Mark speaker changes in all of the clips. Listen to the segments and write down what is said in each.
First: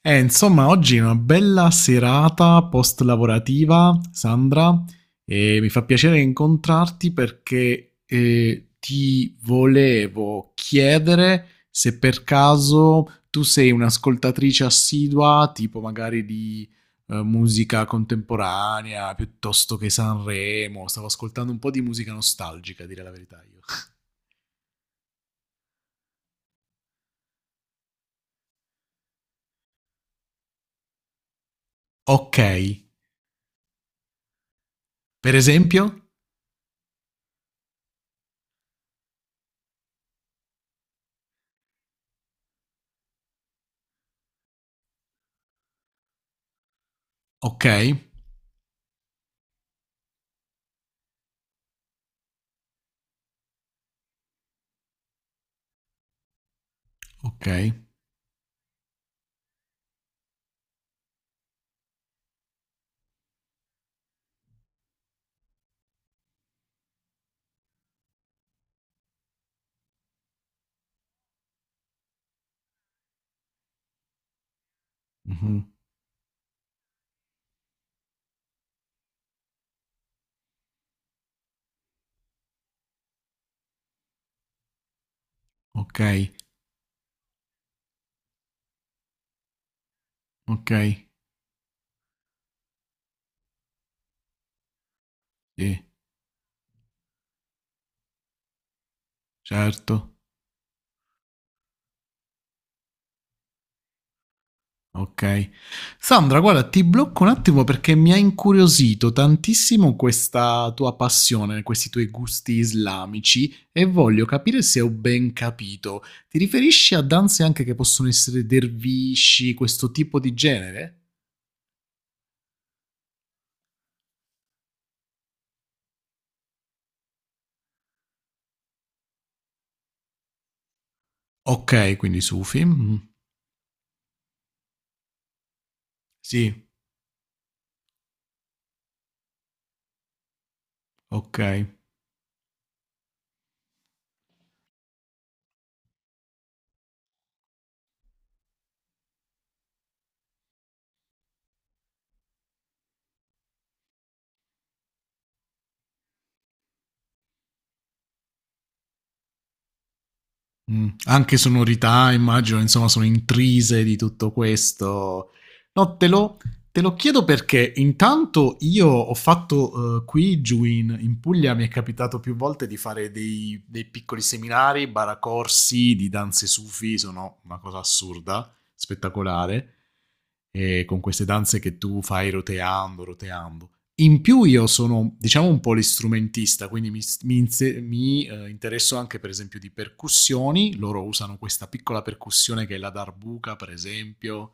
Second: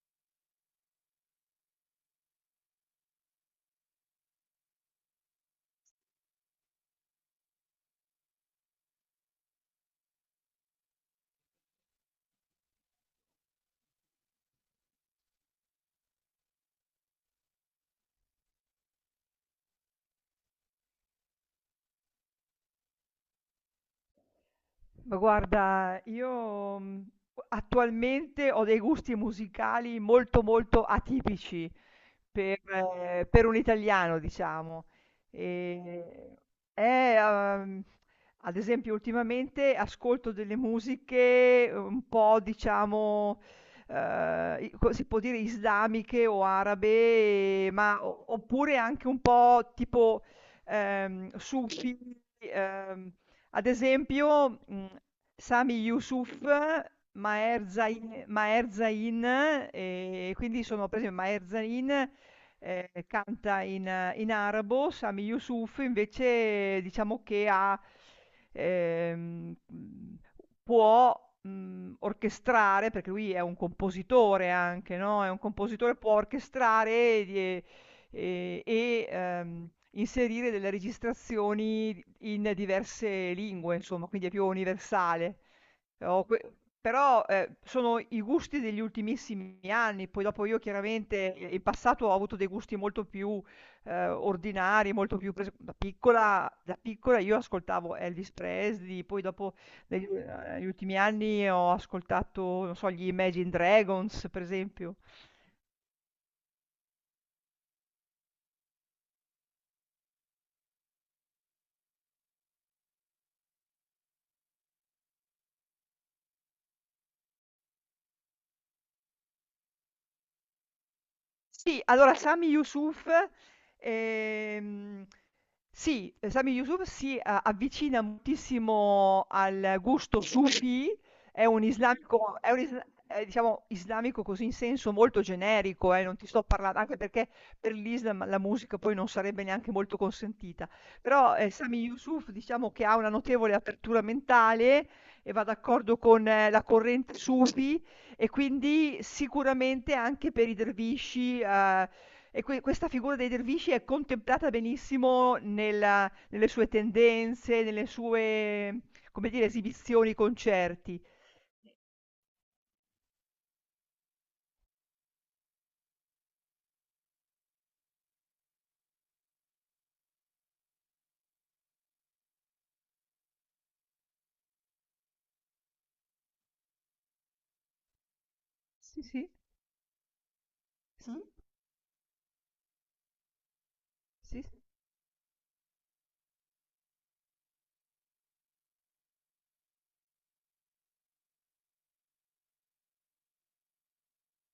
Speaker 1: Insomma, oggi è una bella serata post-lavorativa, Sandra, e mi fa piacere incontrarti perché ti volevo chiedere se per caso tu sei un'ascoltatrice assidua, tipo magari di musica contemporanea, piuttosto che Sanremo. Stavo ascoltando un po' di musica nostalgica, a dire la verità io.
Speaker 2: Ma guarda, io, attualmente ho dei gusti musicali molto, molto atipici
Speaker 1: Ok,
Speaker 2: per per un italiano, diciamo.
Speaker 1: per
Speaker 2: Ehm,
Speaker 1: esempio?
Speaker 2: eh, uhm, ad esempio ultimamente ascolto delle musiche un po' diciamo, i co si può dire islamiche o
Speaker 1: Ok,
Speaker 2: arabe, ma o oppure anche un po' tipo, sufi, uhm ad esempio, Sami Yusuf,
Speaker 1: ok,
Speaker 2: Maher Zain, quindi sono per esempio Maher Zain, canta in arabo. Sami Yusuf invece diciamo che ha ehm, mhmm, può, orchestrare, perché lui è un compositore anche, no, è un
Speaker 1: mhm,
Speaker 2: compositore, può orchestrare di e, inserire delle registrazioni in diverse lingue, insomma, quindi è più universale.
Speaker 1: ok,
Speaker 2: Però, que- però, sono i gusti degli ultimissimi anni, poi dopo io
Speaker 1: ok.
Speaker 2: chiaramente in passato ho avuto dei gusti molto più ordinari,
Speaker 1: Sì,
Speaker 2: da piccola io ascoltavo Elvis Presley, poi dopo
Speaker 1: certo.
Speaker 2: negli ultimi anni ho ascoltato, non so, gli Imagine Dragons, per esempio.
Speaker 1: Ok. Sandra, guarda, ti blocco un attimo perché mi ha incuriosito tantissimo questa tua passione, questi tuoi gusti islamici e voglio capire se ho ben capito. Ti riferisci a danze anche che possono essere dervisci, questo tipo di genere?
Speaker 2: Sì, allora Sami Yusuf, ehm, sì, Sami Yusuf avvicina moltissimo al gusto sufi, è un
Speaker 1: Ok, quindi
Speaker 2: islamico,
Speaker 1: sufi. Mhm.
Speaker 2: è, diciamo, islamico così in senso molto generico, non ti sto
Speaker 1: Sì,
Speaker 2: parlando, anche perché per l'Islam la musica poi non sarebbe neanche molto consentita, però
Speaker 1: ok.
Speaker 2: Sami Yusuf diciamo che ha una notevole apertura mentale e va d'accordo con la corrente sufi e quindi sicuramente anche per i dervisci, questa figura dei dervisci è contemplata benissimo nella nelle sue tendenze, nelle sue, come dire, esibizioni, concerti.
Speaker 1: Anche sonorità, immagino, insomma, sono intrise di tutto questo. No, te lo chiedo perché intanto io ho fatto qui giù in, Puglia, mi è capitato più volte di fare dei piccoli seminari, baracorsi di danze sufi, sono una cosa assurda,
Speaker 2: Sì, sì.
Speaker 1: spettacolare, e con
Speaker 2: Mh.
Speaker 1: queste danze che tu fai roteando, roteando. In
Speaker 2: Sì,
Speaker 1: più
Speaker 2: sì,
Speaker 1: io sono, diciamo, un polistrumentista, quindi mi interesso anche, per esempio, di percussioni. Loro usano questa piccola percussione che è la darbuca, per esempio,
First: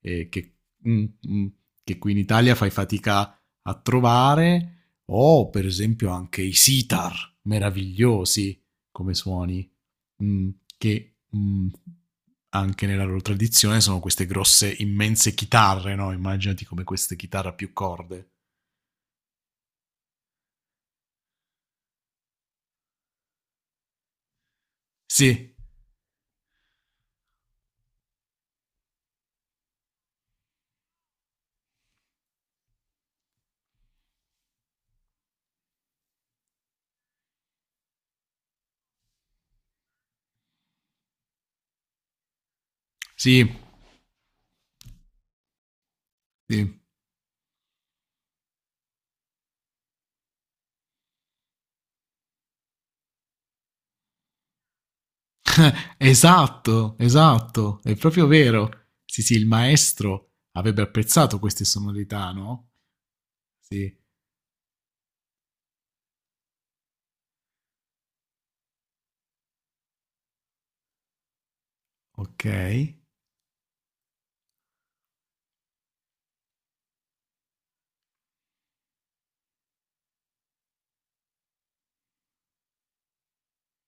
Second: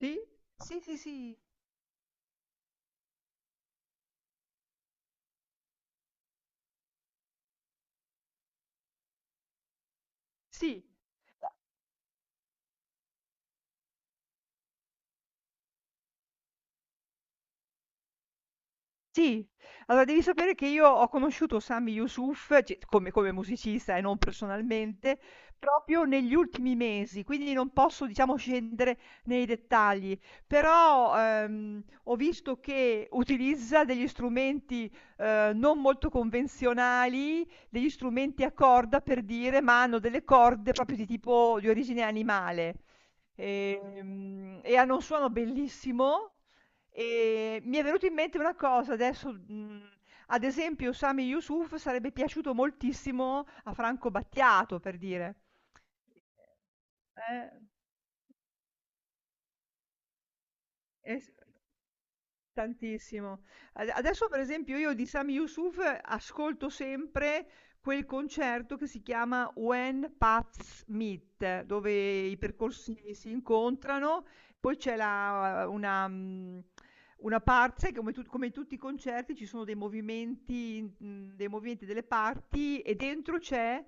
Speaker 2: sì.
Speaker 1: eh, che,
Speaker 2: Sì, sì,
Speaker 1: mm,
Speaker 2: sì.
Speaker 1: mm, che qui in Italia fai fatica a trovare, o per esempio anche i sitar, meravigliosi come suoni, mm,
Speaker 2: Sì.
Speaker 1: che anche nella loro tradizione sono queste grosse, immense chitarre, no? Immaginati come queste chitarre a più corde.
Speaker 2: Sì. Allora devi sapere che io ho conosciuto Sami Yusuf, c come come musicista e non personalmente,
Speaker 1: Sì,
Speaker 2: proprio negli ultimi mesi, quindi non posso diciamo scendere nei dettagli. Però, ho visto che utilizza degli strumenti, non molto convenzionali, degli strumenti a corda per dire, ma hanno delle corde proprio di tipo di origine animale.
Speaker 1: sì,
Speaker 2: E hanno un suono bellissimo.
Speaker 1: sì.
Speaker 2: Mi è venuto in mente una cosa adesso, ad esempio Sami Yusuf sarebbe piaciuto moltissimo a Franco Battiato, per dire.
Speaker 1: Esatto,
Speaker 2: Eh.
Speaker 1: esatto, è proprio vero. Sì, sì, il maestro avrebbe
Speaker 2: S
Speaker 1: apprezzato queste sonorità, no?
Speaker 2: Tantissimo. Ad
Speaker 1: Sì,
Speaker 2: adesso per esempio io di Sami Yusuf ascolto sempre quel concerto che si chiama When Paths Meet, dove i
Speaker 1: ok.
Speaker 2: percorsi si incontrano, poi c'è la una una parte come tu come in tutti i concerti ci sono dei movimenti, dei movimenti delle parti e dentro c'è,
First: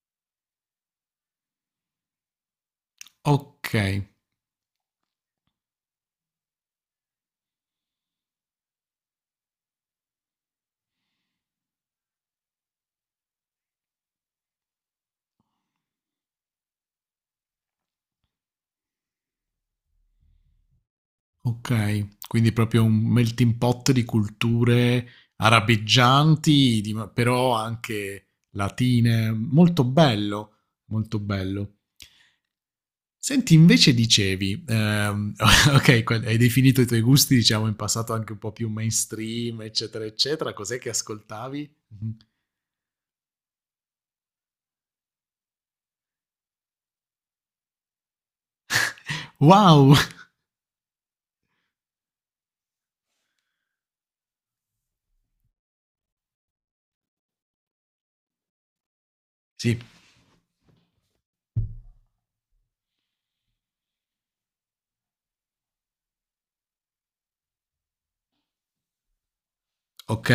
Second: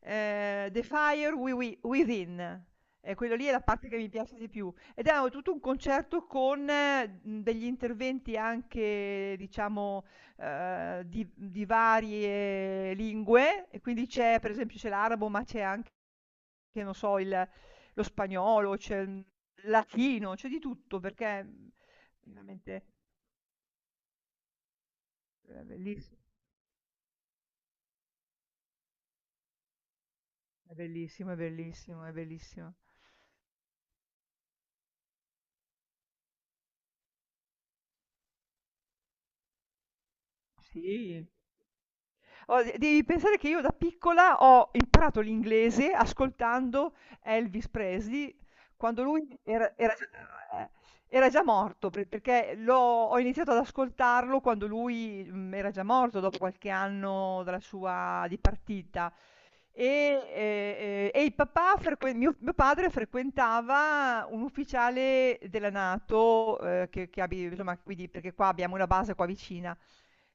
Speaker 2: The Fire Wi Wi Within. E quello lì è la
Speaker 1: Ok,
Speaker 2: parte che mi piace di più. Ed era tutto un concerto con, degli interventi anche diciamo, di varie lingue e quindi c'è per esempio, c'è l'arabo, ma c'è anche che non so il lo spagnolo, c'è il latino, c'è di tutto perché, mhmm,
Speaker 1: ok. Quindi proprio
Speaker 2: veramente,
Speaker 1: un melting pot di culture
Speaker 2: belliss
Speaker 1: arabeggianti, però anche latine. Molto bello,
Speaker 2: è
Speaker 1: molto
Speaker 2: bellissimo, è
Speaker 1: bello.
Speaker 2: bellissimo, è bellissimo.
Speaker 1: Senti, invece dicevi, okay, que hai definito i tuoi gusti, diciamo, in passato anche un po' più mainstream, eccetera, eccetera. Cos'è che
Speaker 2: Sì.
Speaker 1: ascoltavi? Mh-mh.
Speaker 2: Oh, de devi pensare che io da piccola ho imparato l'inglese ascoltando Elvis Presley quando lui era
Speaker 1: Wow!
Speaker 2: era già ehm, era già morto, pre perché l'ho ho iniziato ad ascoltarlo quando lui, era già morto dopo qualche anno dalla sua dipartita.
Speaker 1: Sì,
Speaker 2: E il papà frequen mio padre frequentava un ufficiale della NATO, che abi insomma, quindi perché qua abbiamo una base qua vicina.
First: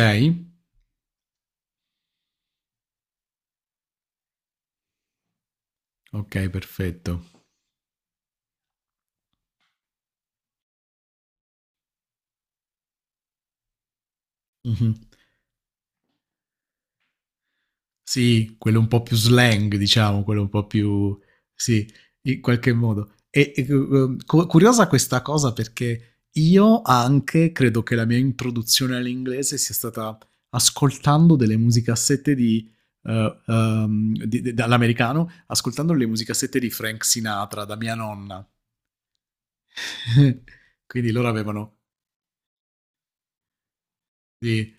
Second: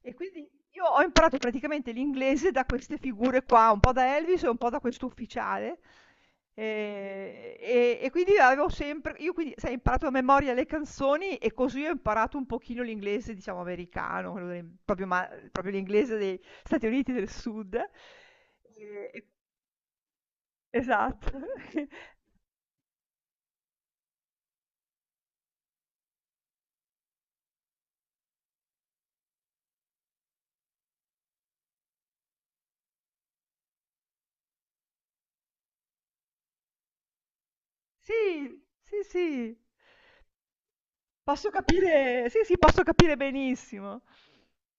Speaker 2: E quindi io ho imparato praticamente l'inglese da queste figure qua, un po' da Elvis e un po' da questo ufficiale.
Speaker 1: okay, perfetto.
Speaker 2: E quindi avevo sempre, io quindi, sai, ho imparato a memoria le canzoni e così ho imparato un pochino l'inglese, diciamo, americano,
Speaker 1: Mh-mh.
Speaker 2: proprio, proprio l'inglese dei Stati Uniti del Sud.
Speaker 1: Sì, quello un po' più slang, diciamo, quello un po' più.
Speaker 2: Esatto.
Speaker 1: Sì, in qualche modo. Curiosa questa cosa perché io anche credo che la mia introduzione all'inglese sia stata ascoltando delle musicassette di, dall'americano, ascoltando le musicassette di Frank Sinatra da mia nonna.
Speaker 2: Sì, sì, sì,
Speaker 1: Quindi loro
Speaker 2: posso
Speaker 1: avevano.
Speaker 2: capire, sì, sì, posso capire benissimo.
Speaker 1: Sì.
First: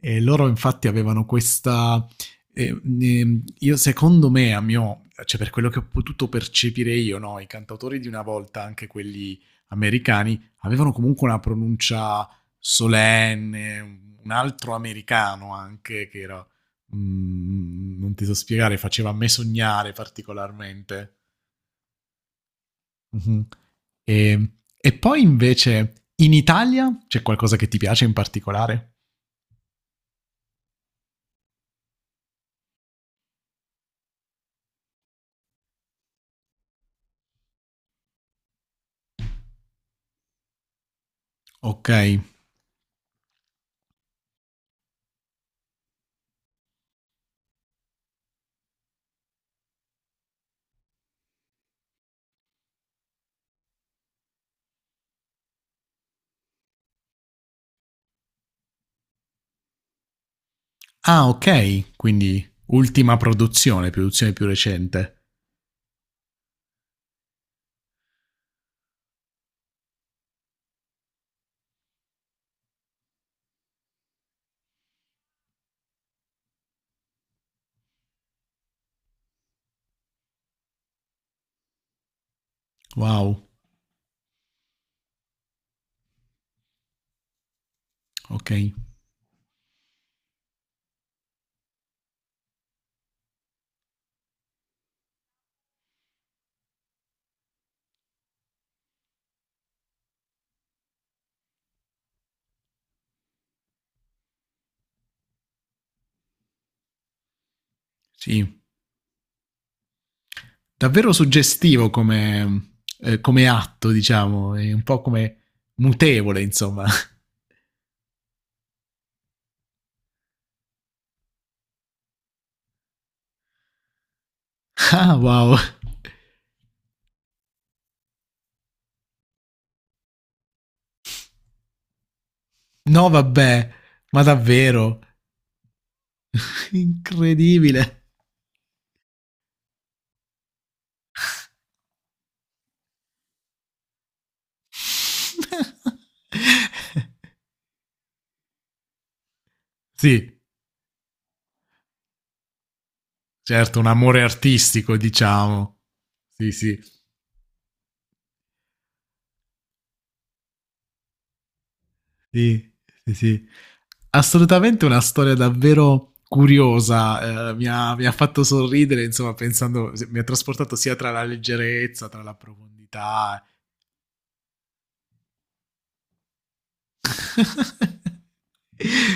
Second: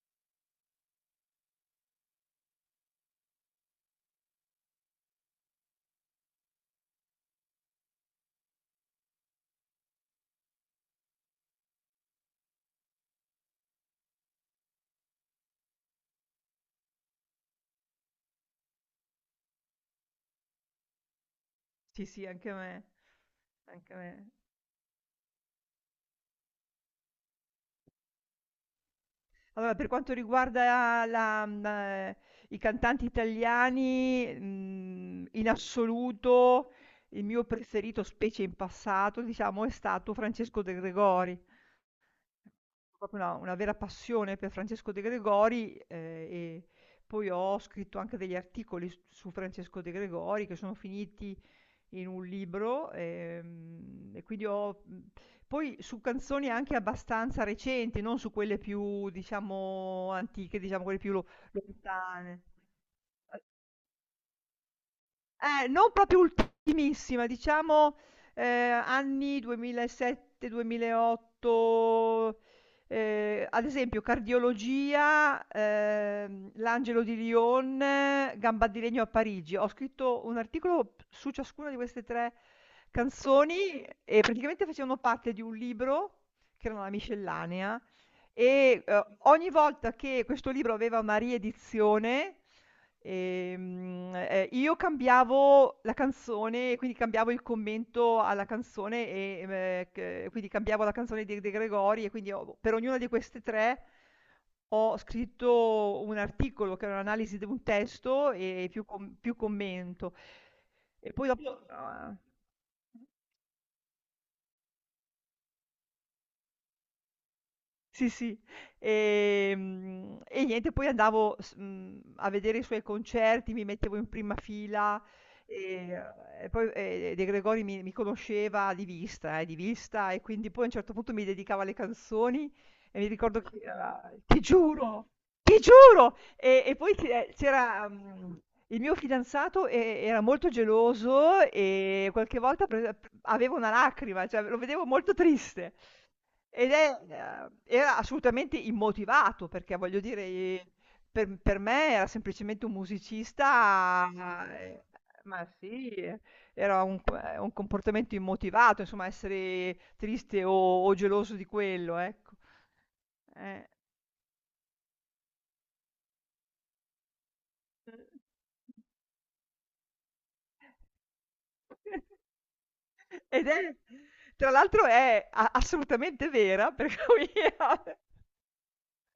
Speaker 1: E loro infatti avevano questa. Io secondo me, cioè per quello che ho potuto percepire io, no, i cantautori di una volta, anche quelli americani, avevano comunque una pronuncia solenne, un altro americano anche che era. Non ti so spiegare, faceva a me sognare particolarmente.
Speaker 2: Sì, sì, anche a me,
Speaker 1: Mhm.
Speaker 2: anche a me.
Speaker 1: E, e poi invece in Italia c'è qualcosa che ti piace in particolare?
Speaker 2: Allora, per quanto riguarda la i cantanti italiani, in assoluto il mio preferito, specie in passato, diciamo, è stato Francesco De Gregori.
Speaker 1: Ok.
Speaker 2: Proprio una vera passione per Francesco De Gregori, e poi ho scritto anche degli articoli s su Francesco De Gregori che sono finiti in un libro, e quindi ho poi su canzoni anche abbastanza recenti, non su quelle più, diciamo, antiche, diciamo quelle più lo
Speaker 1: Ah, ok,
Speaker 2: lontane.
Speaker 1: quindi ultima produzione, produzione più recente.
Speaker 2: Non proprio ultimissima, diciamo, anni 2007, 2008, ad esempio Cardiologia, l'Angelo di Lyon, Gamba di legno a Parigi. Ho scritto un articolo su ciascuna di queste 3
Speaker 1: Wow,
Speaker 2: canzoni e praticamente facevano parte di un libro che era una miscellanea
Speaker 1: ok.
Speaker 2: e, ogni volta che questo libro aveva una riedizione, io cambiavo la canzone, quindi cambiavo il commento alla canzone, c quindi cambiavo la canzone di De Gregori e quindi ho per ognuna di queste 3 ho scritto un articolo che era un'analisi di un testo
Speaker 1: Sì,
Speaker 2: più commento.
Speaker 1: davvero
Speaker 2: E poi dopo,
Speaker 1: suggestivo come, come atto, diciamo, è un po' come mutevole, insomma.
Speaker 2: sì, sì. E niente, poi andavo s a vedere i suoi concerti, mi mettevo in prima fila
Speaker 1: Ah, wow.
Speaker 2: e poi e De Gregori mi conosceva di vista, di vista, e quindi poi a un certo punto mi dedicava le canzoni e mi
Speaker 1: No,
Speaker 2: ricordo che
Speaker 1: vabbè,
Speaker 2: era
Speaker 1: ma
Speaker 2: ti
Speaker 1: davvero,
Speaker 2: giuro, ti giuro! Poi c'era,
Speaker 1: incredibile.
Speaker 2: il mio fidanzato e era molto geloso e qualche volta pre p aveva una lacrima, cioè lo vedevo molto triste. Ed è era assolutamente immotivato, perché voglio dire,
Speaker 1: Sì,
Speaker 2: per me era semplicemente un
Speaker 1: certo, un
Speaker 2: musicista.
Speaker 1: amore artistico,
Speaker 2: Ma
Speaker 1: diciamo.
Speaker 2: sì,
Speaker 1: Sì, sì.
Speaker 2: era un comportamento immotivato, insomma essere triste o geloso di quello, ecco.
Speaker 1: Sì, sì, sì.
Speaker 2: Eh.
Speaker 1: Assolutamente una storia davvero curiosa, mi ha fatto sorridere, insomma, pensando, mi ha trasportato sia tra la leggerezza, tra la profondità.
Speaker 2: Ed è tra l'altro è a assolutamente vera, per cui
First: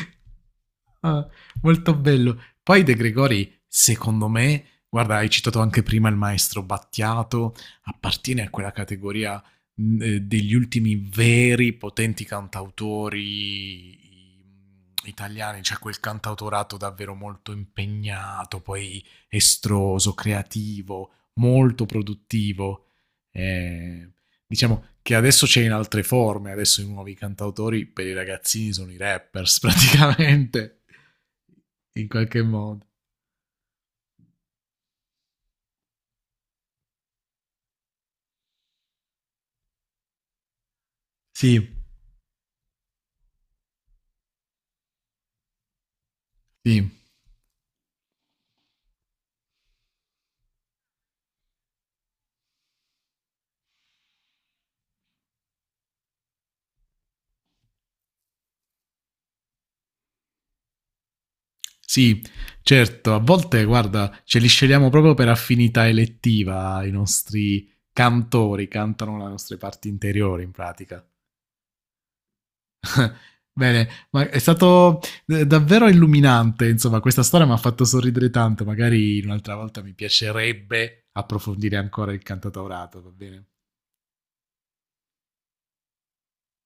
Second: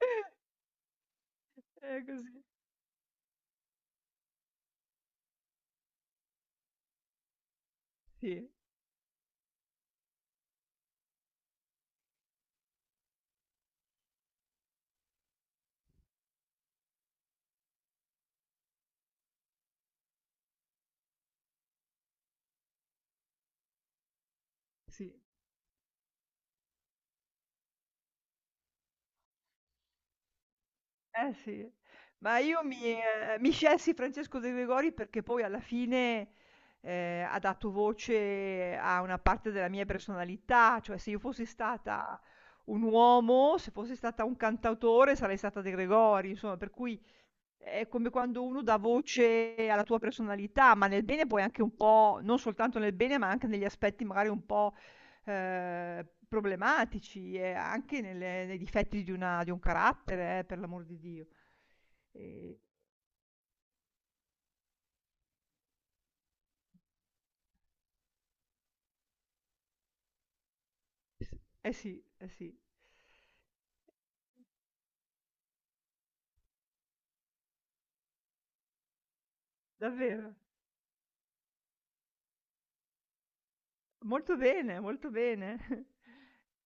Speaker 1: Ah, molto
Speaker 2: è
Speaker 1: bello.
Speaker 2: così.
Speaker 1: Poi De Gregori, secondo me, guarda, hai citato anche prima il maestro Battiato, appartiene
Speaker 2: Sì,
Speaker 1: a quella categoria degli ultimi veri potenti cantautori italiani, cioè quel cantautorato davvero molto impegnato, poi estroso, creativo, molto produttivo. Eh, Diciamo
Speaker 2: sì.
Speaker 1: che adesso c'è in altre forme, adesso i nuovi cantautori per i ragazzini sono i rappers praticamente,
Speaker 2: Sì.
Speaker 1: in
Speaker 2: Ma
Speaker 1: qualche
Speaker 2: io mi
Speaker 1: modo.
Speaker 2: mi scelsi Francesco De Gregori perché poi alla fine, ha dato voce a una parte della mia personalità, cioè se io fossi
Speaker 1: Sì,
Speaker 2: stata un uomo, se fossi stata un cantautore sarei stata De Gregori, insomma, per
Speaker 1: sì,
Speaker 2: cui è come quando uno dà voce alla tua personalità, ma nel bene poi anche un po' non soltanto nel bene, ma anche negli aspetti magari un po', problematici e anche nelle nei difetti di una di un carattere, per l'amor di Dio.
Speaker 1: sì,
Speaker 2: Ehm,
Speaker 1: certo, a volte guarda, ce li scegliamo proprio per affinità elettiva, i nostri cantori cantano le nostre parti interiori in pratica.
Speaker 2: s eh sì, eh sì.
Speaker 1: Bene, ma è stato davvero illuminante, insomma, questa storia mi ha fatto sorridere tanto, magari un'altra volta mi
Speaker 2: Davvero.
Speaker 1: piacerebbe approfondire ancora il cantautorato, va bene?
Speaker 2: Molto bene, molto bene.